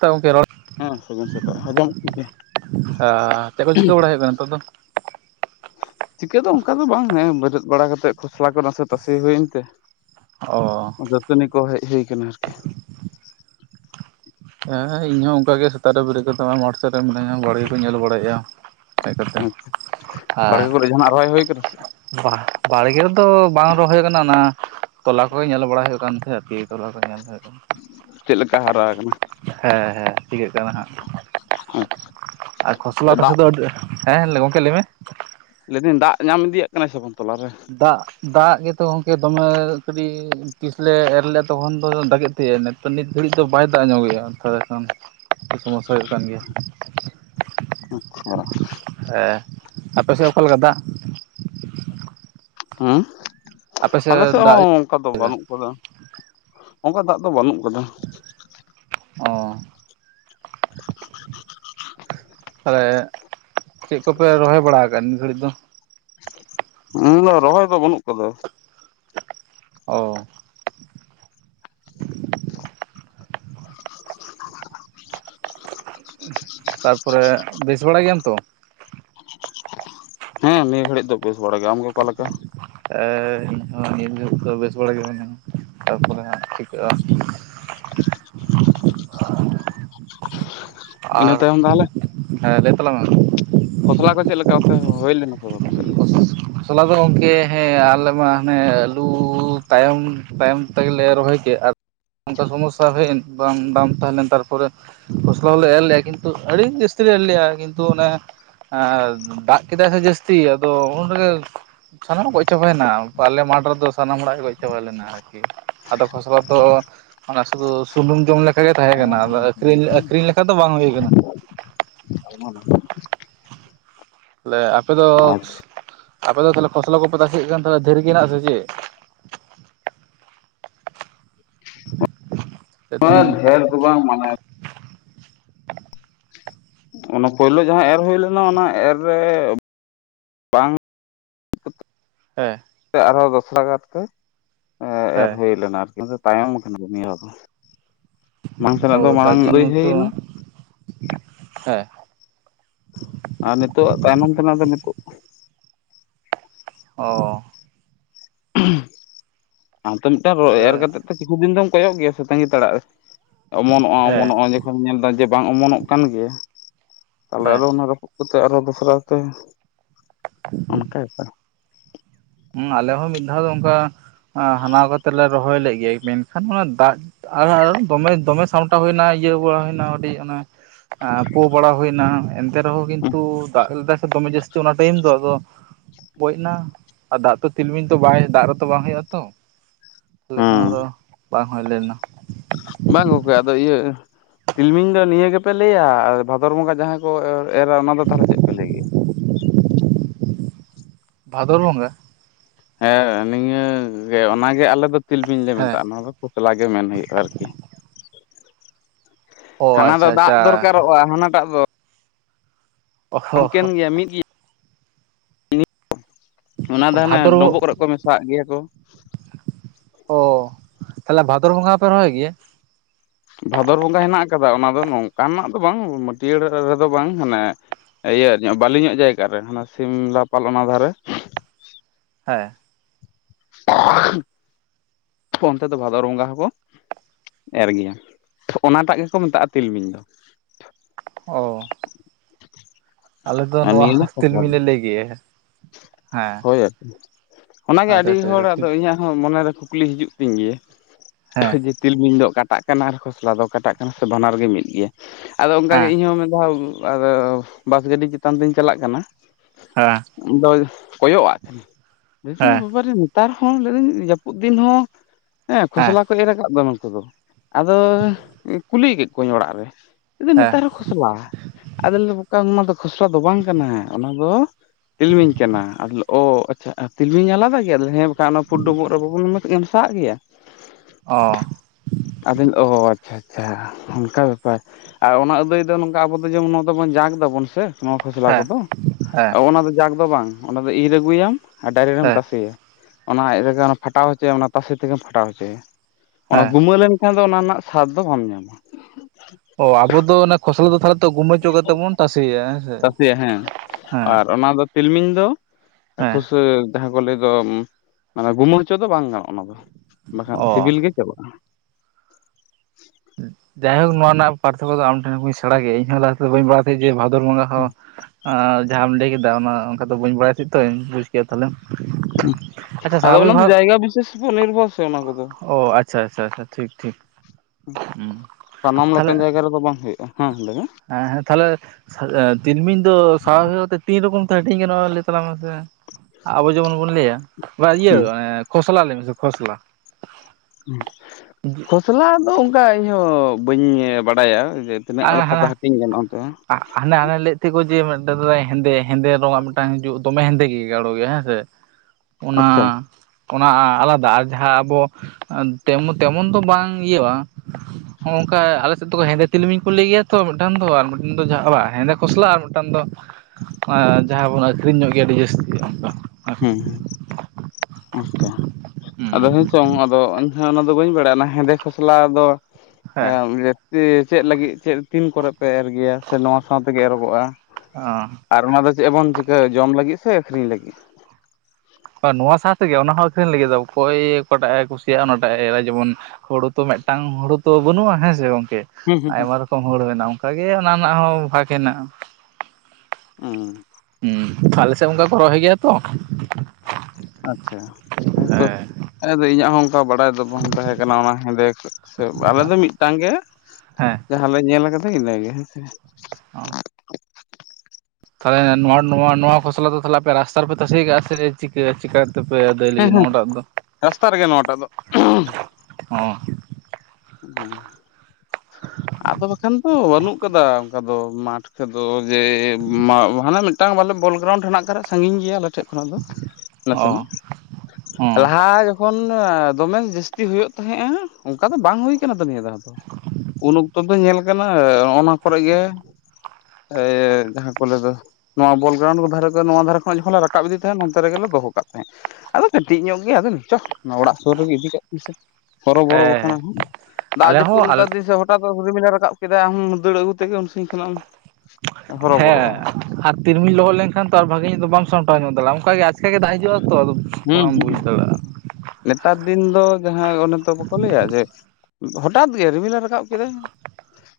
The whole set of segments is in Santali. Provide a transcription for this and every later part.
ᱛᱚ ᱜᱚᱝᱠᱮ ᱨᱚᱲ ᱦᱮᱸ ᱥᱟᱹᱜᱩᱱ ᱥᱮᱛᱟᱜ [unintelligible] ᱪᱮᱫ ᱠᱚ ᱪᱤᱠᱟᱹ ᱵᱟᱲᱟ ᱦᱩᱭᱩᱜ ᱠᱟᱱᱟ ᱱᱤᱛᱚᱜ ᱫᱚ ᱪᱤᱠᱟᱹ ᱫᱚ ᱚᱱᱠᱟ ᱫᱚ ᱵᱟᱝ ᱦᱮ ᱵᱮᱨᱟᱫ ᱵᱟᱲᱟ ᱠᱟᱛᱮᱫ ᱠᱷᱚᱥᱞᱟ ᱠᱚ ᱱᱟᱥᱮ ᱛᱟᱥᱮ ᱦᱩᱭᱮᱱ ᱛᱮ ᱚ ᱫᱟᱹᱛᱟᱹᱱᱤ ᱠᱚ ᱦᱮᱡ ᱦᱩᱭ ᱟᱠᱟᱱᱟ ᱟᱨᱠᱤ ᱦᱮᱸ ᱤᱧ ᱦᱚᱸ ᱚᱱᱠᱟ ᱜᱮ ᱥᱮᱛᱟᱜ ᱨᱮ ᱵᱮᱨᱮᱫ ᱠᱟᱛᱮ ᱱᱚᱜ ᱚᱭ ᱢᱟᱴ ᱥᱮᱫ ᱨᱮ ᱢᱤᱱᱟᱹᱧᱟ ᱵᱟᱲ ᱜᱮ ᱠᱚᱧ ᱧᱮᱞ ᱵᱟᱲᱟᱭᱮᱫᱼᱟ ᱦᱮᱡ ᱠᱟᱛᱮ ᱟᱪᱪᱷᱟ ᱵᱟᱲᱜᱮ ᱟᱨ ᱠᱚᱨᱮ ᱡᱟᱦᱱᱟᱜ ᱨᱚᱦᱚᱭ ᱦᱩᱭ ᱠᱟᱱᱟ ᱥᱮ ᱵᱟᱲᱜᱮ ᱨᱮᱫᱚ ᱵᱟᱝ ᱨᱚᱦᱚᱭ ᱠᱟᱱᱟ ᱚᱱᱟ ᱛᱚᱞᱟ ᱠᱚᱜᱮ ᱧᱮᱞ ᱵᱟᱲᱟ ᱦᱩᱭᱩᱜ ᱠᱟᱱ ᱛᱟᱦᱮᱸ ᱟᱨᱠᱤ [unintelligible] ᱪᱮᱫ ᱞᱮᱠᱟ ᱦᱟᱨᱟ ᱠᱟᱱᱟ ᱦᱮᱸ ᱦᱮᱸ ᱡᱤᱠᱟᱹᱜ ᱠᱟᱱᱟ ᱦᱟᱸᱜ [unintelligible] ᱟᱨ ᱠᱷᱚᱥᱞᱟ ᱫᱟᱜ ᱛᱤᱥᱮ ᱫᱚ ᱟᱰᱤ ᱦᱮᱸ ᱜᱚᱢᱠᱮ ᱞᱟᱹᱭ ᱢᱮ ᱞᱟᱹᱭ ᱫᱟᱹᱧ ᱫᱟᱜ ᱧᱟᱢ ᱤᱫᱤᱭᱟᱜ ᱠᱟᱱᱟᱭ ᱥᱮ ᱵᱟᱝ ᱛᱚᱞᱟ ᱨᱮ ᱫᱟᱜ ᱫᱟᱜ ᱜᱮᱛᱚ ᱜᱚᱝᱠᱮ ᱫᱚᱢᱮ ᱠᱟᱹᱴᱤᱡ ᱛᱤᱥ ᱞᱮ ᱮᱨ ᱞᱮᱫᱼᱟ ᱛᱚᱠᱷᱚᱱ ᱫᱚ ᱫᱟᱜᱮᱜ ᱛᱟᱦᱮᱜᱼᱟ ᱱᱤᱛᱚᱜ ᱱᱤᱛ ᱜᱷᱟᱹᱲᱤᱡ ᱫᱚ ᱵᱟᱭ ᱫᱟᱜ ᱧᱚᱜᱮᱭᱟ ᱛᱟᱦᱚᱞᱮ ᱠᱷᱟᱱ ᱥᱚᱢᱚᱥᱟ ᱦᱩᱭᱩᱜ ᱠᱟᱱ ᱜᱮᱭᱟ ᱦᱮᱸ ᱟᱯᱮ ᱥᱮᱫ ᱚᱠᱟ ᱞᱮᱠᱟ ᱫᱟᱜ ᱦᱩᱸ ᱟᱯᱮ ᱟᱞᱮ ᱥᱮᱫ ᱫᱟᱜ ᱦᱚᱸ ᱚᱱᱠᱟ ᱫᱚ ᱵᱟᱹᱱᱩᱜ ᱠᱟᱫᱟ ᱚᱱᱠᱟ ᱫᱟᱜ ᱫᱚ ᱵᱟᱹᱱᱩᱜ ᱠᱟᱫᱟ ᱚ ᱛᱟᱦᱚᱞᱮ ᱪᱮᱫ ᱠᱚᱯᱮ ᱨᱚᱦᱚᱭ ᱵᱟᱲᱟ ᱠᱟᱜᱼᱟ ᱱᱤᱛ ᱜᱷᱟᱹᱲᱤᱡ ᱫᱚ ᱨᱚᱦᱚᱭ ᱫᱚ ᱵᱟᱹᱱᱩᱜ ᱠᱟᱫᱟ ᱚ [inaudible] [inaudible] [inaudible] ᱛᱟᱨ ᱯᱚᱨᱮ ᱵᱮᱥ ᱵᱟᱲᱟ ᱜᱮᱭᱟᱢ ᱛᱚ ᱦᱮᱸ ᱱᱤᱭᱟᱹ ᱜᱷᱟᱹᱲᱤᱡ ᱫᱚ ᱵᱮᱥ ᱵᱟᱲᱟ ᱜᱮ ᱟᱢᱜᱮ ᱚᱠᱟ ᱞᱮᱠᱟ ᱤᱧᱦᱚᱸ ᱱᱤᱭᱟᱹ ᱜᱷᱟᱹᱲᱤᱡ ᱫᱚ ᱵᱮᱥ ᱵᱟᱲᱟ ᱜᱮ ᱢᱤᱱᱟᱹᱧᱟ ᱛᱟᱨᱯᱚᱨᱮ ᱦᱟᱸᱜ ᱪᱤᱠᱟᱹᱜᱼᱟ ᱤᱱᱟᱹ ᱟᱨ ᱛᱟᱭᱚᱢ ᱛᱟᱦᱚᱞᱮ ᱦᱮᱸ ᱞᱟᱹᱭ ᱛᱟᱞᱟᱝ ᱢᱮ ᱠᱷᱚᱥᱞᱟ ᱠᱚ ᱪᱮᱫ ᱞᱮᱠᱟ ᱚᱱᱛᱮ ᱦᱩᱭ ᱞᱮᱱᱟ ᱥᱮ ᱟᱯᱮ ᱥᱮᱫ ᱫᱚ ᱠᱷᱚᱥᱚᱞᱟ ᱫᱚ ᱜᱚᱝᱠᱮ ᱦᱮᱸ ᱟᱞᱮ ᱢᱟ ᱦᱟᱱᱮ ᱟᱹᱞᱩ ᱛᱟᱭᱚᱢ ᱛᱟᱭᱚᱢ ᱛᱮᱜᱮ ᱞᱮ ᱨᱚᱦᱚᱭ ᱠᱮᱫ ᱟᱨ ᱚᱱᱠᱟ ᱥᱚᱢᱚᱥᱥᱟ ᱦᱮᱡ ᱮᱱ ᱵᱟᱝ ᱵᱟᱝ ᱛᱟᱦᱮᱸ ᱞᱮᱱ ᱛᱟᱨᱯᱚᱨᱮ ᱯᱷᱚᱥᱞᱟ ᱦᱚᱸᱞᱮ ᱮᱨ ᱞᱮᱜ ᱟ ᱠᱤᱱᱛᱩ ᱟᱹᱰᱤ ᱡᱟᱹᱥᱛᱤ ᱞᱮ ᱮᱨ ᱞᱮᱜ ᱟ ᱠᱤᱱᱛᱩ ᱚᱱᱮ ᱫᱟᱜ ᱠᱮᱫᱟᱭ ᱥᱮ ᱡᱟᱹᱥᱛᱤ ᱟᱫᱚ ᱩᱱ ᱨᱮᱜᱮ ᱥᱟᱱᱟᱢᱟᱜ ᱜᱚᱡ ᱪᱟᱵᱟᱭᱱᱟ ᱟᱞᱮ ᱢᱟᱴᱷ ᱨᱮᱫᱚ ᱥᱟᱱᱟᱢ ᱦᱚᱲᱟᱜ ᱜᱚᱡ ᱪᱟᱵᱟ ᱞᱮᱱᱟ ᱟᱨᱠᱤ ᱟᱫᱚ ᱠᱷᱚᱥᱞᱟ ᱫᱚ ᱚᱱᱟ ᱥᱩᱫᱩ ᱥᱩᱱᱩᱢ ᱡᱚᱢ ᱞᱮᱠᱟ ᱜᱮ ᱛᱟᱦᱮᱸ ᱠᱟᱱᱟ ᱟᱹᱠᱷᱨᱤᱧ ᱞᱮᱠᱟ ᱫᱚ ᱵᱟᱝ ᱦᱩᱭ ᱟᱠᱟᱱᱟ [unintelligible] ᱛᱟᱦᱞᱮ ᱟᱯᱮ ᱫᱚ ᱟᱯᱮ ᱫᱚ ᱛᱟᱦᱮᱞᱮ ᱯᱷᱚᱥᱚᱞᱮ ᱠᱚᱯᱮ ᱛᱟᱥᱮᱫ ᱫᱷᱮᱨ ᱜᱮᱦᱮ ᱱᱟᱜ-ᱟ ᱥᱮ ᱪᱮᱫ [inaudible] ᱰᱷᱮᱨ ᱫᱚ ᱵᱟᱝ ᱢᱟᱱᱮ ᱚᱱᱟ ᱯᱳᱭᱞᱳ ᱡᱟᱦᱟᱸ ᱮᱨ ᱦᱩᱭ ᱞᱮᱱᱟ ᱚᱱᱟ ᱮᱨ ᱨᱮ ᱵᱟᱝ ᱦᱮᱸ ᱟᱨᱦᱚᱸ ᱫᱚᱥᱨᱟ ᱠᱟᱨ ᱛᱮ ᱮᱨ ᱦᱩᱭ ᱞᱮᱱᱟ ᱟᱨᱠᱤ ᱛᱟᱭᱚᱢ ᱠᱟᱱᱟ ᱫᱚ ᱱᱤᱭᱟᱹ ᱫᱷᱟᱣ ᱫᱚ ᱢᱟᱲᱟᱝ ᱛᱮᱱᱟᱜ ᱫᱚ ᱢᱟᱲᱟᱝ ᱨᱮ ᱦᱩᱭᱱᱟ ᱦᱮᱸ ᱟᱨ ᱱᱤᱛᱳᱜ ᱛᱟᱭᱱᱚᱢ ᱛᱮᱱᱟᱜ ᱫᱚ ᱱᱤᱛᱳᱜ ᱚ ᱟᱢ ᱛᱚ ᱢᱤᱫᱴᱟᱝ ᱮᱨ ᱠᱟᱛᱮ ᱫᱚ ᱠᱤᱪᱷᱩ ᱫᱤᱱ ᱫᱚᱢ ᱠᱚᱭᱚᱜ ᱜᱮᱭᱟ ᱥᱮ ᱛᱟᱸᱜᱤ ᱛᱟᱲᱟᱜ ᱨᱮ ᱚᱢᱚᱱᱚᱜᱼᱟ ᱦᱮᱸ ᱚᱢᱚᱱᱚᱜᱼᱟ ᱡᱚᱠᱷᱚᱱ ᱧᱮᱞᱫᱟ ᱡᱮ ᱵᱟᱝ ᱚᱢᱚᱱᱚᱜ ᱠᱟᱱ ᱜᱮᱭᱟ ᱛᱟᱦᱚᱞᱮ ᱦᱮᱸ ᱟᱫᱚ ᱚᱱᱟ ᱫᱚ ᱩᱵ ᱠᱟᱛᱮ ᱟᱨᱚᱦᱚᱸ ᱫᱚᱥᱨᱟ ᱛᱮ ᱚᱱᱠᱟ ᱵᱮᱯᱟᱨ ᱩᱸ ᱟᱞᱮᱦᱚᱸ ᱢᱤᱫ ᱫᱷᱟᱣ ᱫᱚ ᱚᱱᱠᱟ ᱦᱟᱱᱟ ᱠᱟᱛᱮᱞᱮ ᱨᱚᱦᱚᱭ ᱞᱮ ᱜᱮ ᱢᱮᱱᱠᱷᱟᱱ ᱚᱱᱟ ᱫᱟᱜ ᱟᱨ ᱫᱚᱢᱮ ᱫᱚᱢᱮ ᱥᱟᱢᱴᱟᱣ ᱦᱩᱭᱱᱟ ᱤᱭᱟᱹ ᱵᱟᱲᱟ ᱦᱩᱭᱱᱟ ᱟᱹᱰᱤ ᱚᱱᱮ ᱯᱳ ᱵᱟᱲᱟ ᱦᱩᱭᱱᱟ ᱮᱱᱛᱮ ᱨᱮᱦᱚᱸ ᱠᱤᱱᱛᱩ ᱫᱟᱜ ᱞᱮᱫᱟᱭ ᱥᱮ ᱫᱚᱢᱮ ᱡᱟᱹᱥᱛᱤ ᱚᱱᱟ ᱴᱟᱭᱤᱢ ᱫᱚ ᱟᱫᱚ ᱜᱚᱡ ᱮᱱᱟ᱾ ᱟᱨ ᱫᱟᱜ ᱛᱚ ᱛᱤᱞᱢᱤᱧ ᱛᱚ ᱵᱟᱭ ᱫᱟᱜ ᱨᱮᱛᱚ ᱵᱟᱝ ᱦᱩᱭᱩᱜ-ᱟ ᱛᱚ ᱛᱟᱦᱚᱞᱮ ᱠᱷᱟᱱ ᱦᱮᱸ ᱟᱫᱚ ᱵᱟᱝ ᱦᱩᱭ ᱞᱮ ᱞᱮᱱᱟ ᱵᱟᱝ ᱜᱚᱝᱠᱮ ᱟᱫᱚ ᱤᱭᱟᱹ ᱛᱤᱞᱢᱤᱧ ᱫᱚ ᱱᱤᱭᱟᱹ ᱜᱮᱯᱮ ᱞᱟᱹᱭᱟ ᱵᱷᱟᱫᱚᱨ ᱵᱚᱸᱜᱟ ᱡᱟᱦᱟᱸ ᱠᱚ ᱮᱨ ᱮᱨᱟ ᱚᱱᱟ ᱫᱚ ᱛᱟᱦᱚᱞᱮ ᱪᱮᱫ ᱯᱮ ᱞᱟᱹᱭ ᱜᱮᱭᱟ? ᱵᱷᱟᱫᱚᱨ ᱵᱚᱸᱜᱟ ᱦᱮᱸ ᱱᱤᱭᱟᱹ ᱜᱮ ᱚᱱᱟᱜᱮ ᱟᱞᱮ ᱫᱚ ᱛᱤᱞᱢᱤᱧ ᱞᱮ ᱦᱮᱸ ᱢᱮᱛᱟᱜᱼᱟ᱾ ᱱᱚᱣᱟ ᱫᱚ ᱠᱷᱚᱥᱞᱟ ᱜᱮ ᱢᱮᱱ ᱦᱩᱭᱩᱜᱼᱟ ᱟᱨᱠᱤ ᱚ ᱦᱟᱱᱟ ᱟᱪᱪᱷᱟ ᱫᱚ ᱫᱟᱜ ᱟᱪᱪᱷᱟ ᱫᱚᱨᱠᱟᱨᱚᱜᱼᱟ ᱦᱟᱱᱟᱴᱟᱜ ᱫᱚ ᱚᱱᱠᱮᱱ ᱚ ᱜᱮᱭᱟ ᱢᱤᱫ ᱜᱮ ᱚᱱᱟ ᱫᱚ ᱦᱟᱱᱟ ᱵᱷᱟᱫᱚᱨ ᱰᱳᱢᱵᱩᱜ ᱠᱚᱨᱮᱜ ᱠᱚ ᱢᱮᱥᱟᱣᱟᱜ ᱜᱮᱭᱟ ᱠᱚ ᱚ ᱛᱟᱦᱚᱞᱮ ᱵᱷᱟᱫᱚᱨ ᱵᱚᱸᱜᱟ ᱦᱚᱸᱯᱮ ᱨᱚᱦᱚᱭ ᱜᱮᱭᱟ? ᱵᱷᱟᱫᱚᱨ ᱵᱚᱸᱜᱟ ᱦᱮᱱᱟᱜ ᱟᱠᱟᱫᱟ ᱚᱱᱟ ᱫᱚ ᱱᱚᱝᱠᱟᱱᱟᱜ ᱫᱚ ᱵᱟᱝ ᱢᱟᱹᱴᱭᱟᱹᱲ ᱨᱮ ᱫᱚ ᱵᱟᱝ ᱦᱟᱱᱮ ᱤᱭᱟᱹ ᱧᱚᱜ ᱵᱟᱹᱞᱤ ᱧᱚᱜ ᱡᱟᱭᱜᱟ ᱨᱮ ᱦᱟᱱᱟ ᱥᱤᱢᱞᱟᱯᱟᱞ ᱚᱱᱟ ᱫᱷᱟᱨᱮ ᱦᱮᱸ ᱚᱱᱛᱮ ᱫᱚ ᱵᱷᱟᱫᱚᱨ ᱵᱚᱸᱜᱟ ᱦᱚᱸ ᱠᱚ ᱮᱨ ᱜᱮᱭᱟ᱾ ᱚᱱᱟᱴᱟᱜ ᱜᱮ ᱠᱚ ᱢᱮᱛᱟᱜᱼᱟ ᱛᱤᱞᱢᱤᱧ ᱫᱚ ᱚ ᱟᱞᱮ ᱫᱚ ᱟᱨ ᱱᱚᱣᱟ ᱱᱤᱭᱟᱹ ᱦᱚᱸ ᱠᱷᱚᱥᱞᱟ ᱛᱤᱞᱢᱤ ᱫᱚ ᱞᱮ ᱞᱟᱹᱭ ᱜᱮᱭᱟ᱾ ᱦᱳᱭ ᱟᱨᱠᱤ ᱚᱱᱟᱜᱮ ᱟᱪᱪᱷᱟ ᱟᱹᱰᱤ ᱟᱪᱪᱷᱟ ᱦᱚᱲ ᱟᱪᱪᱷᱟ ᱟᱫᱚ ᱴᱷᱤᱠ ᱤᱧᱟᱹᱜ ᱦᱚᱸ ᱢᱚᱱᱮ ᱨᱮ ᱠᱩᱠᱞᱤ ᱦᱤᱡᱩᱜ ᱛᱤᱧ ᱜᱮ ᱦᱮᱸ ᱡᱮ ᱛᱤᱞᱢᱤᱧ ᱫᱚ ᱠᱟᱴᱟᱜ ᱠᱟᱱᱟ ᱟᱨ ᱠᱷᱚᱥᱞᱟ ᱫᱚ ᱠᱟᱴᱟᱜ ᱠᱟᱱᱟ ᱥᱮ ᱵᱟᱱᱟᱨ ᱜᱮ ᱢᱤᱫ ᱜᱮᱭᱟ ᱟᱫᱚ ᱚᱱᱠᱟ ᱜᱮ ᱦᱮᱸ ᱤᱧ ᱦᱚᱸ ᱢᱤᱫ ᱫᱷᱟᱣ ᱵᱟᱥ ᱜᱟᱹᱰᱤ ᱪᱮᱛᱟᱱ ᱛᱤᱧ ᱪᱟᱞᱟᱜ ᱠᱟᱱᱟ᱾ ᱦᱮᱸ ᱫᱚ ᱠᱚᱭᱚᱜ ᱟᱜ ᱠᱟᱱᱟ᱾ ᱤᱫᱤ ᱦᱮᱸ ᱵᱟᱵᱟᱨᱮ ᱛᱟᱨ ᱦᱚᱸ ᱞᱟᱹᱭᱫᱤᱹᱧ ᱡᱟᱹᱯᱩᱫ ᱫᱤᱱ ᱦᱚᱸ ᱦᱮ ᱦᱮᱸ ᱠᱷᱚᱥᱞᱟ ᱠᱚ ᱮᱨ ᱟᱠᱟᱫ ᱫᱚ ᱱᱚᱛᱮ ᱫᱚ᱾ ᱟᱫᱚ ᱠᱩᱞᱤ ᱠᱮᱫ ᱠᱚᱣᱟᱹᱧ ᱚᱲᱟᱜ ᱨᱮ ᱞᱮᱭᱫᱤᱧ ᱦᱮᱸ ᱱᱮᱛᱟᱨ ᱦᱚᱸ ᱠᱷᱚᱥᱞᱟ ᱟᱫᱚ ᱞᱮᱠᱟ ᱚᱱᱟ ᱫᱚ ᱠᱷᱚᱥᱞᱟ ᱫᱚ ᱵᱟᱝ ᱠᱟᱱᱟ᱾ ᱚᱱᱟ ᱫᱚ ᱛᱤᱞᱢᱤᱧ ᱠᱟᱱᱟ᱾ᱟᱫᱚ ᱞᱮᱭᱫᱟ ᱚ ᱟᱪᱪᱷᱟ ᱛᱤᱞᱢᱤᱧ ᱟᱞᱟᱫᱟ ᱜᱮᱭᱟ ᱦᱮᱸ ᱡᱟᱦᱟ ᱚᱱᱟ ᱯᱷᱩᱴ ᱰᱩᱵᱚᱜ ᱨᱮ ᱵᱟᱵᱚᱱ ᱢᱮᱥᱟᱣᱟᱜ ᱜᱮᱭᱟ ᱚ ᱟᱫᱚ ᱚᱻ ᱟᱪᱪᱷᱟ ᱟᱪᱪᱷᱟ ᱚᱱᱠᱟ ᱵᱮᱯᱟᱨ ᱟᱨ ᱚᱱᱟ ᱟᱹᱫᱟᱹᱭ ᱫᱚ ᱱᱚᱝᱠᱟ ᱟᱵᱚ ᱫᱚ ᱡᱮᱢᱚᱱ ᱱᱚᱣᱟ ᱫᱚᱵᱚᱱ ᱡᱟᱸᱠ ᱫᱟᱵᱚᱱ ᱥᱮ ᱱᱚᱣᱟ ᱠᱷᱚᱥᱞᱟ ᱦᱮᱸ ᱠᱚᱫᱚ᱾ ᱦᱮᱸ ᱚᱱᱟ ᱫᱚ ᱡᱟᱠ ᱫᱚ ᱵᱟᱝ ᱚᱱᱟ ᱫᱚ ᱤᱨ ᱟᱹᱜᱩᱭᱟᱢ ᱟᱨ ᱰᱟᱭᱨᱮᱴ ᱮᱢ ᱦᱮᱸ ᱛᱟᱥᱮᱭᱟ᱾ ᱚᱱᱟ ᱮᱰᱮ ᱠᱷᱟᱱ ᱯᱷᱟᱴᱟᱣ ᱦᱚᱪᱚᱭᱟ ᱚᱱᱟ ᱛᱟᱥᱮ ᱛᱮᱜᱮᱢ ᱯᱷᱟᱴᱟᱣ ᱦᱚᱪᱚᱭᱟ ᱚᱱᱟ ᱦᱮᱸ ᱜᱩᱢᱟᱹᱞ ᱦᱮ ᱫᱚ ᱚᱱᱟ ᱨᱮᱱᱟᱜ ᱥᱟᱫ ᱫᱚ ᱵᱟᱢ ᱧᱟᱢᱟ ᱚ ᱟᱵᱚ ᱫᱚ ᱚᱱᱟ ᱠᱷᱚᱥᱚᱞᱟ ᱫᱚ ᱛᱟᱦᱚᱞᱮ ᱛᱚ ᱜᱩᱹᱢᱟᱣ ᱦᱚᱪᱚ ᱠᱟᱛᱮ ᱵᱚᱱ ᱛᱟᱥᱮᱭᱟ ᱦᱮᱸ ᱥᱮ ᱛᱟᱥᱮᱭᱟ ᱦᱮᱸ ᱦᱮᱸ ᱟᱨ ᱚᱱᱟ ᱫᱚ ᱛᱤᱞᱢᱤᱧ ᱫᱚ ᱦᱮᱸ ᱠᱷᱩᱥ ᱡᱟᱦᱟᱸ ᱠᱚ ᱞᱟᱹᱭ ᱫᱚ ᱢᱟᱱᱮ ᱜᱩᱢᱟᱹ ᱦᱚᱪᱚ ᱫᱚ ᱵᱟᱝ ᱜᱟᱱᱚᱜᱼᱟ ᱚᱱᱟ ᱫᱚ ᱵᱟᱠᱷᱟᱱ ᱚ ᱥᱤᱵᱤᱞ ᱜᱮ ᱪᱟᱵᱟᱜᱼᱟ ᱡᱟᱭᱦᱳᱠ ᱱᱚᱣᱟ ᱨᱮᱱᱟᱜ ᱯᱟᱨᱛᱷᱚᱠᱚ ᱫᱚ ᱟᱢ ᱴᱷᱮᱱ ᱠᱷᱚᱱ ᱥᱮᱲᱟ ᱜᱮ᱾ᱤᱧ ᱦᱚᱸ ᱞᱟᱦᱟ ᱵᱟᱹᱧ ᱵᱟᱲᱟᱭ ᱛᱟᱦᱮᱸᱫ ᱡᱮ ᱵᱷᱟᱫᱚᱨ ᱵᱚᱸᱜᱟ ᱦᱚᱸ ᱡᱟᱦᱟᱸᱢ ᱞᱟᱹᱭ ᱠᱮᱫᱟ ᱚᱱᱟ ᱚᱱᱠᱟ ᱫᱚ ᱵᱟᱹᱧ ᱵᱟᱲᱟᱭᱟ ᱛᱟᱦᱮᱫ ᱛᱚ ᱛᱟᱦᱚᱞᱮ ᱟᱪᱪᱷᱟ ᱥᱟᱦ ᱟᱫᱚ ᱚᱱᱟ ᱫᱚ ᱵᱤᱵᱷᱟᱜᱽ ᱡᱟᱭᱜᱟ ᱵᱤᱥᱮᱥ ᱩᱯᱚᱨ ᱱᱤᱨᱵᱷᱚᱨ ᱥᱮ ᱚᱱᱟ ᱠᱚᱫᱚ ᱚ ᱟᱪᱪᱷᱟ ᱟᱪᱪᱷᱟ ᱟᱪᱪᱷᱟ ᱴᱷᱤᱠ ᱴᱷᱤᱠ ᱥᱟᱱᱟᱢ ᱛᱟᱦᱚᱞᱮ ᱞᱮᱠᱟᱱ ᱡᱟᱭᱜᱟ ᱨᱮᱫᱚ ᱵᱟᱝ ᱦᱩᱭᱩᱜᱼᱟ᱾ ᱦᱮᱸ ᱞᱟᱹᱭᱢᱮ? ᱦᱮᱸ ᱦᱮᱸ ᱛᱟᱦᱚᱞᱮ ᱛᱤᱞᱢᱤᱧ ᱫᱚ ᱥᱟ ᱠᱟᱛᱮ ᱛᱤᱱ ᱨᱚᱠᱚᱢ ᱛᱮ ᱦᱟᱹᱴᱤᱧ ᱜᱟᱱᱚᱜᱼᱟ ᱞᱟᱹᱭ ᱛᱟᱞᱟ ᱢᱮᱥᱮ ᱟᱵᱚ ᱡᱮᱢᱚᱱ ᱵᱚᱱ ᱞᱟᱹᱭᱟ ᱵᱟ ᱤᱭᱟᱹ ᱢᱮ ᱠᱷᱚᱥᱞᱟ ᱞᱟᱭ ᱢᱮᱥᱮ ᱠᱷᱚᱥᱞᱟ ᱠᱷᱚᱥᱞᱟ ᱫᱚ ᱚᱱᱠᱟ ᱤᱧ ᱦᱚᱸ ᱵᱟᱹᱧ ᱵᱟᱰᱟᱭᱟ ᱡᱮ ᱛᱤᱱᱟᱹᱜ ᱟᱨ ᱞᱮᱠᱟᱛᱮ ᱦᱟᱱᱟ ᱦᱟᱹᱴᱤᱧ ᱜᱟᱱᱚᱜᱼᱟ ᱮᱱᱛᱮ ᱦᱟᱱᱮ ᱦᱟᱱᱮ ᱞᱟᱹᱭᱮᱛ ᱛᱟᱦᱮᱫ ᱠᱚ ᱡᱮ ᱢᱤᱫᱴᱟᱱ ᱦᱮᱸᱫᱮ ᱦᱮᱸᱫᱮ ᱨᱚᱝᱟᱜ ᱢᱤᱫᱴᱟᱝ ᱦᱤᱡᱩᱜ ᱫᱚᱢᱮ ᱦᱮᱸᱫᱮ ᱜᱮ ᱜᱟᱲᱚᱜ ᱜᱮᱭᱟ ᱦᱮᱸ ᱥᱮ ᱚᱱᱟ ᱟᱪᱪᱷᱟ ᱚᱱᱟ ᱟᱞᱟᱫᱟ ᱟᱨ ᱡᱟᱦᱟᱸ ᱟᱵᱚ ᱛᱮᱢᱚ ᱛᱮᱢᱚᱱ ᱫᱚ ᱵᱟᱝ ᱤᱭᱟᱹᱜᱼᱟ᱾ ᱦᱚᱸ ᱚᱱᱠᱟ ᱟᱞ ᱥᱮᱫ ᱫᱚᱠᱚ ᱦᱮᱸᱫᱮ ᱛᱤᱞᱟᱹᱢᱤᱧ ᱠᱩ ᱞᱟᱹᱭ ᱜᱮᱭᱟ ᱛᱚ ᱢᱤᱫᱴᱟᱝ ᱫᱚ ᱟᱨ ᱢᱤᱫᱴᱟᱝ ᱫᱚ ᱦᱮᱸᱫᱮ ᱠᱷᱚᱥᱞᱟ ᱟᱨ ᱢᱤᱫᱴᱟᱝ ᱫᱚ ᱟᱨ ᱡᱟᱦᱟᱸ ᱵᱚᱱ ᱟᱹᱠᱷᱨᱤᱧ ᱧᱚᱜ ᱜᱮᱭᱟ ᱟᱹᱰᱤ ᱡᱟᱹᱥᱛᱤ ᱚᱱᱠᱟ᱾ ᱟᱨᱠᱤ ᱦᱩᱸ ᱦᱩᱸ ᱟᱪᱪᱷᱟ᱾ ᱟᱫᱚ ᱦᱮᱸ ᱪᱚᱝ ᱟᱫᱚ ᱤᱧᱦᱚ ᱚᱱᱟ ᱫᱚ ᱵᱟᱹᱧ ᱵᱟᱲᱟᱭᱟ ᱚᱱᱟ ᱦᱮᱸᱫᱮ ᱠᱷᱚᱥᱞᱟ ᱫᱚ ᱮ ᱡᱟᱥᱛᱤ ᱪᱮᱫ ᱞᱟᱹᱜᱤᱫ ᱪᱮᱫ ᱛᱤᱱ ᱠᱚᱨᱮᱜ ᱯᱮ ᱮᱨ ᱜᱮᱭᱟ ᱥᱮ ᱱᱚᱣᱟ ᱥᱟᱶ ᱛᱮᱜᱮ ᱮᱨᱚᱜᱚᱜᱼᱟ? ᱚ ᱟᱨ ᱚᱱᱟ ᱫᱚ ᱪᱮᱫ ᱵᱚᱱ ᱪᱤᱠᱟᱹᱭᱟ ᱡᱚᱢ ᱞᱟᱹᱜᱤᱫ ᱥᱮ ᱟᱹᱠᱷᱨᱤᱧ ᱞᱟᱹᱜᱤᱫ? ᱱᱚᱣᱟ ᱥᱟᱶᱛᱮᱜᱮ ᱚᱱᱟ ᱦᱚᱸ ᱟᱹᱠᱷᱨᱤᱧ ᱞᱟᱹᱜᱤᱫ ᱫᱚ ᱚᱠᱚᱭ ᱚᱠᱟᱴᱟᱜᱼᱮ ᱠᱩᱥᱤᱭᱟᱜᱼᱟ ᱚᱱᱟᱴᱟᱜᱼᱮ ᱮᱨᱟ ᱡᱮᱢᱚᱱ ᱦᱩᱲᱩ ᱛᱚ ᱢᱤᱫᱴᱟᱝ ᱦᱩᱲᱩ ᱛᱚ ᱵᱟᱹᱱᱩᱜᱼᱟ ᱦᱮᱸ ᱥᱮ ᱜᱚᱝᱠᱮ? ᱦᱩᱸ ᱦᱩᱸ ᱟᱭᱢᱟ ᱨᱚᱠᱚᱢ ᱦᱚᱲ ᱢᱮᱱᱟᱜᱼᱟ ᱚᱱᱠᱟᱜᱼᱮ ᱚᱱᱟ ᱨᱮᱱᱟᱜ ᱦᱚᱸ ᱵᱷᱟᱜᱽ ᱦᱮᱱᱟᱜᱼᱟ᱾ ᱚ ᱦᱸ ᱟᱞᱮᱥᱮᱫ ᱚᱱᱠᱟ ᱠᱚ ᱨᱚᱦᱚᱭ ᱜᱮᱭᱟ ᱛᱚ, ᱟᱪᱪᱷᱟ ᱦᱮᱸᱛᱚ ᱦᱮᱸ ᱤᱧᱟᱹᱜ ᱦᱚᱸ ᱚᱱᱠᱟ ᱵᱟᱰᱟᱭ ᱫᱚ ᱵᱟᱝ ᱛᱟᱦᱮᱸ ᱠᱟᱱᱟ ᱚᱱᱟ ᱦᱮᱸᱫᱮ ᱥᱮ ᱟᱞᱮ ᱫᱚ ᱢᱤᱫᱴᱟᱝ ᱜᱮ ᱦᱮᱸ ᱡᱟᱦᱟᱸ ᱞᱮ ᱧᱮᱞ ᱠᱟᱫᱟ ᱤᱱᱟᱹᱜᱮ ᱦᱮᱸᱥᱮ? ᱚ ᱛᱟᱦᱚᱞᱮ ᱱᱚᱣᱟ ᱱᱚᱣᱟ ᱱᱚᱣᱟ ᱠᱷᱚᱥᱞᱟ ᱫᱚ ᱛᱟᱦᱚᱞᱮ ᱟᱯᱮ ᱨᱟᱥᱛᱟ ᱨᱮᱯᱮ ᱛᱟᱥᱮ ᱠᱟᱜᱼᱟ ᱥᱮ ᱪᱤᱠ ᱪᱤᱠᱟᱹ ᱛᱟᱯᱮ ᱟᱹ ᱫᱟᱹᱭ ᱞᱟᱹᱜᱤᱫ ᱦᱮᱸ ᱱᱚᱣᱟᱴᱟᱜ ᱫᱚ? ᱨᱟᱥᱛᱟ ᱨᱮᱜᱮ ᱱᱚᱣᱟᱴᱟᱜ ᱫᱚ ᱦᱚᱸ ᱦᱮᱸ [inaudible] ᱟᱫᱚ ᱵᱟᱠᱷᱟᱱ ᱫᱚ ᱵᱟᱹᱱᱩᱜ ᱟᱠᱟᱫᱟ ᱚᱱᱠᱟ ᱫᱚ ᱢᱟᱴᱷ ᱠᱷᱫᱚ ᱡᱮ ᱦᱟᱱᱟ ᱢᱤᱫ ᱢᱤᱫᱴᱟᱝ ᱵᱚᱞ ᱜᱨᱟᱣᱩᱱ ᱦᱮᱱᱟᱜᱫᱟ ᱥᱟᱜᱤᱧ ᱜᱮᱭᱟ ᱟᱞ ᱴᱷᱮᱡ ᱠᱷᱚᱱᱟᱜ ᱫᱚ ᱚ ᱱᱚᱛᱮᱱᱟᱜ ᱚ ᱞᱟᱦᱟ ᱠᱷᱚᱱ ᱫᱚᱢᱮ ᱡᱟᱹᱥᱛᱤ ᱦᱩᱭᱩᱜ ᱛᱟᱦᱮᱸᱫᱼᱟ ᱚᱱᱠᱟ ᱫᱚ ᱵᱟᱝ ᱦᱩᱭ ᱠᱟᱱᱟ ᱛᱚ ᱱᱤᱭᱟᱹ ᱫᱷᱟᱣ ᱫᱚ ᱩᱱ ᱚᱠᱛᱚ ᱫᱚ ᱧᱮᱞ ᱠᱟᱱᱟ ᱚᱱᱟ ᱠᱚᱨᱮ ᱜᱮ, ᱮᱻ ᱡᱟᱦᱟᱸ ᱠᱚ ᱞᱮ ᱫᱚ᱾ ᱱᱚᱣᱟ ᱵᱚᱞ ᱜᱨᱟᱣᱩᱱᱰ ᱠᱚ ᱫᱷᱟᱨᱮ ᱠᱚ ᱱᱚᱣᱟ ᱵᱚᱞ ᱜᱨᱟᱣᱩᱱ ᱫᱷᱟᱨᱮ ᱠᱷᱚᱱᱟᱜᱼᱚ ᱡᱚᱠᱷᱚᱱ ᱞᱮ ᱨᱟᱠᱟᱵ ᱤᱫᱤ ᱛᱟᱦᱮᱸ ᱱᱚᱛᱮ ᱨᱮᱜᱮᱞᱮ ᱫᱚᱦᱚ ᱠᱟᱜ ᱛᱟᱦᱮᱸᱫ᱾ ᱟᱫᱚ ᱠᱟᱹᱴᱤᱡ ᱧᱚᱜ ᱜᱮᱭᱟ ᱟᱫᱚ ᱪᱚ ᱚᱲᱟᱜ ᱥᱩᱨ ᱨᱮᱜᱮ ᱤᱫᱤᱠᱟᱜ ᱢᱮᱥᱮ᱾ ᱦᱚᱨᱚ ᱦᱮᱸ ᱵᱚᱨᱚ ᱵᱟᱠᱷᱟᱱ ᱦᱮᱸ ᱦᱚᱸ ᱫᱟᱜ ᱟᱞᱮ ᱦᱚᱸ ᱡᱟᱹᱯᱩᱫ ᱱᱮᱛᱟᱨ ᱫᱤᱱ ᱥᱮ ᱟᱫᱚ ᱨᱤᱢᱤᱞ ᱮ ᱨᱟᱠᱟᱵ ᱠᱮᱫᱟ ᱟᱢ ᱫᱟᱹᱲ ᱟᱹᱜᱩ ᱛᱮᱜᱮ ᱩᱱᱥᱟᱜᱩᱧ ᱠᱷᱚᱱᱟᱜ ᱮᱢ ᱦᱚᱨᱚᱵᱚᱨᱚᱜᱼᱟ ᱦᱮᱸ ᱟᱨ ᱛᱤᱨᱢᱤᱧ ᱞᱚᱦᱚᱫ ᱞᱮᱱᱠᱷᱟᱱ ᱟᱨ ᱵᱷᱟᱜᱤ ᱧᱚᱜ ᱫᱚ ᱵᱟᱢ ᱥᱟᱢᱴᱟᱣ ᱧᱚᱜ ᱫᱮᱭᱟᱜᱼᱟ ᱚᱱᱠᱟᱜᱮ ᱟᱪᱠᱟ ᱜᱮ ᱫᱟᱜ ᱦᱤᱡᱚᱜᱼᱟ ᱛᱚ ᱟᱫᱚ ᱵᱟᱢ ᱦᱩᱸ ᱦᱩᱸ ᱵᱟᱢᱩᱡᱽ ᱫᱟᱲᱮᱭᱟᱜᱼᱟ᱾ ᱱᱮᱛᱟᱨ ᱫᱤᱱ ᱫᱚ ᱡᱟᱦᱟᱸ ᱚᱱᱮᱛᱚ ᱵᱟᱠᱚ ᱞᱟᱹᱭᱟ ᱡᱮ ᱦᱚᱴᱟᱛ ᱜᱮ ᱨᱤᱢᱤᱞ ᱮ ᱨᱟᱠᱟᱵ ᱠᱮᱫᱟᱭ,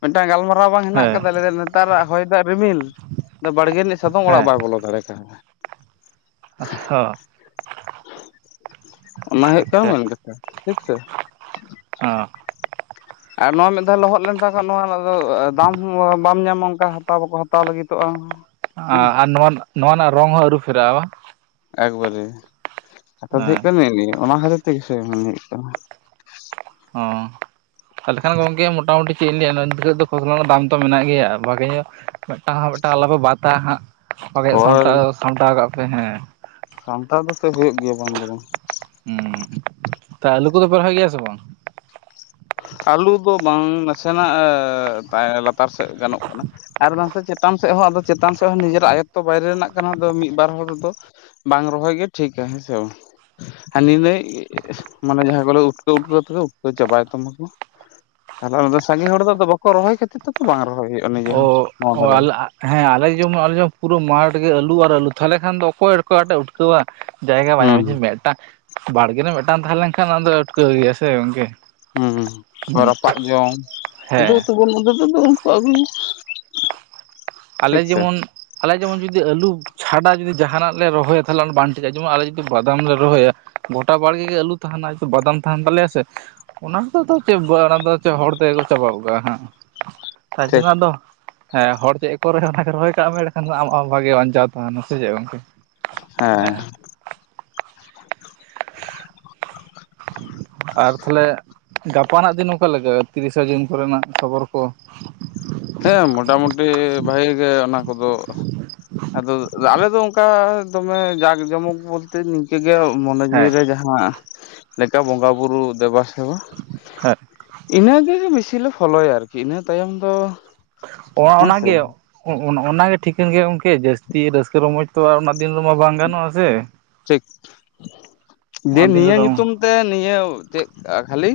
ᱢᱤᱫᱴᱟᱝ ᱜᱟᱞᱢᱟᱨᱟᱣ ᱵᱟᱝ ᱦᱮᱱᱟᱜ ᱦᱮᱸ ᱟᱠᱟᱫᱟ ᱞᱟᱹᱭ ᱱᱮᱛᱟᱜ ᱟᱜ ᱦᱚᱭ ᱫᱟᱜ ᱨᱤᱢᱤᱞ ᱵᱟᱲᱜᱮ ᱨᱤᱱᱤᱡ ᱥᱟᱫᱚᱢ ᱚᱲᱟᱜ ᱦᱮᱸ ᱵᱟᱭ ᱵᱚᱞᱚ ᱫᱟᱲᱮ ᱠᱟᱣᱫᱟ᱾ ᱦᱚᱸ ᱚᱱᱟ ᱦᱩᱭᱩᱜ ᱠᱟᱱᱟ ᱢᱮᱱ ᱠᱟᱛᱷᱟ ᱴᱷᱤᱠᱥᱮ᱾ ᱦᱚᱸ ᱟᱨ ᱱᱚᱣᱟ ᱢᱤᱫ ᱫᱷᱟᱣ ᱞᱚᱦᱚᱫ ᱞᱮᱱ ᱠᱷᱟᱱ ᱱᱚᱣᱟ ᱫᱟᱢ ᱵᱟᱢ ᱧᱟᱢᱟ ᱚᱱᱠᱟ ᱦᱟ ᱵᱟᱠᱚ ᱦᱟᱛᱟᱣ ᱞᱟᱹᱜᱤᱫᱚᱜᱼᱟ᱾ ᱦᱮᱸ ᱟᱨ ᱱᱚᱣᱟ ᱱᱚᱣᱟ ᱨᱮᱱᱟᱜ ᱨᱚᱝ ᱦᱚᱸ ᱟᱹᱨᱩ ᱯᱷᱮᱨᱟᱜᱼᱟ ᱵᱟᱝ? ᱮᱠᱵᱟᱨᱮ ᱠᱟᱛᱷᱟ ᱫᱚ ᱦᱩᱭᱩᱜ ᱦᱮᱸ ᱠᱟᱱᱟ ᱤᱱᱟᱹ ᱜᱮ ᱚᱱᱟ ᱠᱷᱟᱛᱤᱨ ᱛᱮᱜᱮ ᱦᱩᱭᱩᱜ ᱠᱟᱱᱟ᱾ ᱦᱚᱸ ᱛᱟᱦᱚᱞᱮ ᱠᱷᱟᱱ ᱜᱚᱝᱠᱮ ᱢᱚᱴᱟᱢᱩᱴᱤ ᱪᱮᱫ ᱤᱧ ᱞᱟᱹᱭᱟ ᱫᱚ ᱠᱷᱚᱥᱚᱞᱟ ᱨᱮᱱᱟᱜ ᱫᱟᱢ ᱛᱚ ᱢᱮᱱᱟᱜ ᱜᱮᱭᱟ ᱵᱷᱟᱜᱮ ᱧᱚᱜ ᱢᱤᱫᱴᱟᱝ ᱦᱚᱸ ᱢᱤᱫᱴᱟᱝ ᱟᱞᱚᱯᱮ ᱵᱟᱛᱟ ᱦᱟᱜ ᱡᱚᱛᱚ ᱦᱳᱭ ᱥᱟᱢᱴᱟᱣ ᱥᱟᱢᱴᱟᱣ ᱠᱟᱜ ᱯᱮ ᱦᱮᱸ᱾ ᱥᱟᱢᱴᱟᱶ ᱫᱚ ᱪᱮᱫ ᱦᱩᱭᱩᱜ ᱜᱮᱭᱟ ᱢᱮᱱ ᱫᱚ ᱵᱟᱝ᱾ ᱦᱩᱸ ᱛᱚ ᱟᱞᱩ ᱠᱚᱫᱚ ᱯᱮ ᱨᱚᱦᱟᱭ ᱜᱮᱭᱟ ᱥᱮ ᱵᱟᱝ? ᱟᱹᱞᱩ ᱫᱚ ᱵᱟᱝ ᱱᱟᱥᱮᱱᱟᱜ ᱞᱟᱛᱟᱨ ᱥᱮᱫ ᱜᱟᱱᱚᱜ ᱠᱟᱱᱟ᱾ ᱟᱨ ᱵᱟᱝᱥᱮ ᱪᱮᱛᱟᱱ ᱥᱮᱫ ᱦᱚᱸ ᱟᱫᱚ ᱪᱮᱛᱟᱱ ᱥᱮᱫ ᱦᱚᱸ ᱱᱤᱡᱮᱨᱟᱜ ᱟᱭᱚᱛᱚ ᱵᱟᱭᱨᱮ ᱨᱮᱱᱟᱜ ᱠᱟᱱᱟ ᱢᱤᱫ ᱵᱟᱨ ᱦᱚᱲ ᱨᱮᱫᱚ ᱵᱟᱝ ᱨᱚᱦᱚᱭ ᱜᱮ ᱴᱷᱤᱠᱟ ᱦᱮᱸ ᱥᱮ ᱵᱟᱝ ᱦᱟᱱᱤ ᱱᱟᱹᱭ ᱢᱟᱱᱮ ᱡᱟᱦᱟᱸᱭ ᱵᱚᱞᱮ ᱩᱴᱠᱟᱹᱣ ᱩᱴᱠᱟᱹ ᱛᱮᱜᱮ ᱩᱴᱠᱟᱹ ᱪᱟᱵᱟᱭ ᱛᱢᱟᱠᱩ ᱛᱟᱦᱞᱮ ᱥᱟᱸᱜᱤᱧ ᱦᱚᱲ ᱫᱚ ᱵᱟᱠᱚ ᱨᱚᱦᱚᱭ ᱠᱷᱟᱹᱛᱤᱨ ᱛᱚ ᱵᱟᱝ ᱨᱚᱦᱚᱭ ᱦᱩᱭᱩᱜᱼᱟ ᱱᱤᱡᱮ ᱚ ᱦᱚᱸ ᱱᱚᱣᱟ ᱚ ᱫᱷᱟᱨᱮ ᱫᱚ ᱟᱞᱮ ᱦᱮᱸ ᱟᱞᱮ ᱡᱮᱢᱚᱱ ᱟᱞᱮ ᱯᱩᱨᱟᱹ ᱢᱟᱴᱷᱜ ᱟᱹᱞᱩ ᱟᱨ ᱟᱞᱩ ᱛᱟᱦᱚᱞᱮ ᱠᱷᱟᱱ ᱫᱚ ᱚᱠᱚᱭ ᱚᱠᱟᱴᱮ ᱩᱴᱟᱹᱣᱟ ᱡᱟᱭᱜᱟ ᱵᱟᱭᱟᱢ ᱦᱩᱸ ᱢᱮᱪ ᱢᱮᱫ ᱵᱟᱲᱜᱮ ᱨᱮ ᱢᱤᱫᱴᱟᱝ ᱛᱟᱦᱮᱸ ᱞᱮᱱᱠᱷᱟᱱ ᱚᱱᱟ ᱫᱚ ᱮᱴᱠᱟᱹᱣ ᱜᱮᱭᱟ ᱥᱮ ᱜᱚᱝᱠᱮ ᱦᱩᱸ ᱛᱚ ᱨᱟᱯᱟᱜ ᱡᱚᱢ ᱱᱤᱛ ᱦᱮᱸ ᱛᱩᱵᱩ ᱵᱚᱱ ᱢᱚᱫ ᱛᱚ [unintelligible] ᱟᱞᱮ ᱡᱮᱢᱚᱱ ᱟᱞᱮ ᱡᱮᱢᱚᱱ ᱡᱩᱫᱤ ᱟᱹᱞᱩ ᱪᱷᱟᱰᱟ ᱡᱩᱫᱤ ᱡᱟᱦᱟᱱᱟᱜ ᱞᱮ ᱨᱚᱦᱚᱭᱟ ᱛᱟᱦᱚᱞᱮ ᱵᱟᱝ ᱴᱷᱤᱠᱟᱜ ᱼᱟ ᱡᱮᱢᱚᱱ ᱟᱞᱮ ᱡᱩᱫᱤ ᱵᱟᱫᱟᱢ ᱞᱮ ᱨᱚᱦᱚᱭᱟ ᱜᱚᱴᱟ ᱵᱟᱲᱜᱮ ᱜᱮ ᱟᱹᱞᱩ ᱛᱟᱦᱮᱱᱟ ᱵᱟᱫᱟᱢ ᱛᱟᱦᱮᱱ ᱛᱟᱞᱮᱭᱟ ᱥᱮ ᱚᱱᱟ ᱠᱚ ᱪᱮᱫ ᱚᱱᱟ ᱫᱚ ᱪᱮᱫ ᱦᱚᱲ ᱛᱮᱜᱮ ᱠᱚ ᱪᱟᱵᱟ ᱠᱚᱜ ᱠᱟᱜᱟ ᱦᱟᱜ ᱢᱟᱥᱮ ᱴᱷᱤᱠ ᱱᱟᱜ ᱫᱚ ᱦᱮᱸ ᱦᱚᱲ ᱪᱮᱫ ᱯᱚᱨᱮ ᱨᱚᱦᱚᱭ ᱠᱟᱜ ᱢᱮ ᱮᱱᱠᱷᱟᱱ ᱟᱢᱟᱜ ᱦᱚᱸ ᱵᱷᱟᱜᱮ ᱵᱟᱧᱪᱟᱶ ᱛᱟᱦᱮᱱᱟ ᱥᱮ ᱪᱮᱫ ᱜᱚᱝᱠᱮ ᱦᱮᱸ ᱟᱨ ᱛᱟᱦᱚᱞᱮ ᱜᱟᱯᱟᱱᱟᱜ ᱫᱤᱱ ᱚᱠᱟᱞᱮᱠᱟ ᱛᱤᱨᱤᱥᱮ ᱡᱩᱱ ᱠᱚᱨᱮᱱᱟᱜ ᱠᱷᱚᱵᱚᱨ ᱠᱚ ᱦᱮᱸ ᱢᱚᱴᱟᱢᱩᱴᱤ ᱵᱷᱟᱜᱤ ᱜᱮ ᱚᱱᱟ ᱠᱚᱫᱚ ᱟᱫᱚ ᱟᱞᱮ ᱫᱚ ᱚᱱᱠᱟ ᱫᱚᱢᱮ ᱡᱟᱠ ᱡᱚᱢᱚᱠ ᱵᱚᱞᱛᱮ ᱱᱤᱝᱠᱟᱹᱜᱮ ᱢᱚᱱᱮ ᱡᱤᱣᱤ ᱦᱮᱸ ᱨᱮ ᱡᱟᱦᱟᱸ ᱞᱮᱠᱟ ᱵᱚᱸᱜᱟ ᱵᱩᱨᱩ ᱫᱮᱵᱟ ᱥᱮᱵᱟ ᱦᱮᱸ ᱤᱱᱟᱹᱜᱮ ᱵᱤᱥᱤ ᱞᱮ ᱯᱷᱚᱞᱳᱭᱟ ᱟᱨᱠᱤ ᱤᱱᱟᱹ ᱛᱟᱭᱚᱢ ᱫᱚ ᱚᱱᱟ ᱦᱮᱸᱥᱮ ᱚᱱᱟᱜᱮ ᱴᱷᱤᱠᱟᱹᱱ ᱜᱮ ᱜᱚᱝᱠᱮ ᱡᱟᱹᱥᱛᱤ ᱨᱟᱹᱥᱠᱟᱹ ᱨᱚᱢᱚᱡᱽ ᱛᱚ ᱫᱤᱱ ᱨᱮᱢᱟ ᱵᱟᱝ ᱜᱟᱱᱚᱜᱼᱟ ᱥᱮ ᱴᱷᱤᱠ ᱡᱮ ᱚᱱᱟ ᱫᱤᱱ ᱱᱤᱭᱟᱹ ᱨᱮᱫᱚ ᱧᱩᱛᱩᱢ ᱛᱮ ᱱᱤᱭᱟᱹ ᱪᱮᱫ ᱠᱷᱟᱹᱞᱤ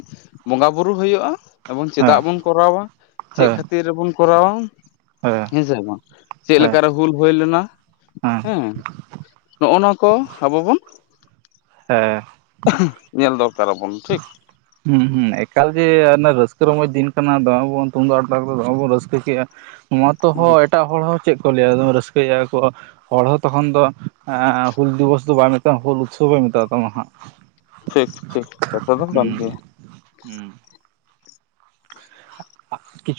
ᱵᱚᱸᱜᱟ ᱵᱩᱨᱩ ᱦᱩᱭᱩᱜᱼᱟ ᱮᱵᱚᱝ ᱪᱮᱫᱟᱜ ᱦᱮᱸ ᱵᱚᱱ ᱠᱚᱨᱟᱣᱟ ᱪᱮᱫ ᱠᱷᱟᱹᱛᱤᱨ ᱵᱚᱱ ᱠᱚᱨᱟᱣᱟ ᱦᱳᱭ ᱦᱮᱸᱥᱮ ᱵᱟᱝ ᱪᱮᱫ ᱞᱮᱠᱟᱨᱮ ᱦᱩᱞ ᱦᱩᱭ ᱞᱮᱱᱟ ᱦᱮᱸ ᱱᱚᱜ ᱱᱚᱣᱟ ᱠᱚ ᱟᱵᱚ ᱵᱚᱱ ᱦᱮᱸ ᱧᱮᱞ ᱫᱚᱨᱠᱟᱨ ᱨᱟᱵᱚᱱ ᱴᱷᱤᱠ ᱦᱮᱸ ᱦᱩᱸ ᱮᱠᱟᱞ ᱡᱮ ᱨᱟᱹᱥᱠᱟᱹ ᱨᱚᱢᱚᱡᱽ ᱫᱤᱱ ᱠᱟᱱᱟ ᱫᱚᱢᱮ ᱵᱚᱱ ᱛᱩᱢᱫᱟᱜ ᱴᱟᱠᱟ ᱫᱚᱢᱮ ᱵᱚᱱ ᱨᱟᱹᱥᱠᱟᱹ ᱠᱼᱟ ᱱᱚᱣᱟ ᱛᱚᱦᱚᱸ ᱮᱴᱟᱜ ᱦᱚᱲ ᱦᱚᱸ ᱪᱮᱫ ᱠᱚ ᱞᱟᱹᱭᱟ ᱮᱫ ᱨᱟᱹᱥᱠᱟᱹᱭᱟ ᱠᱚ ᱦᱚᱲ ᱦᱚᱸ ᱛᱚᱠᱷᱚᱱ ᱫᱚ ᱮ ᱦᱩᱞ ᱫᱤᱵᱚᱥ ᱫᱚ ᱵᱟᱭ ᱢᱮᱛᱟᱢᱟ ᱦᱩᱞ ᱩᱛᱥᱚᱵ ᱮ ᱢᱮᱛᱟᱜ ᱛᱟᱢᱟ ᱦᱟᱸᱜ ᱴᱷᱤᱠ ᱴᱷᱤᱠ ᱥᱮᱚᱛ ᱫᱚ ᱦᱩᱸ ᱠᱟᱱ ᱜᱮᱭᱟ ᱦᱩᱸ [unintelligible]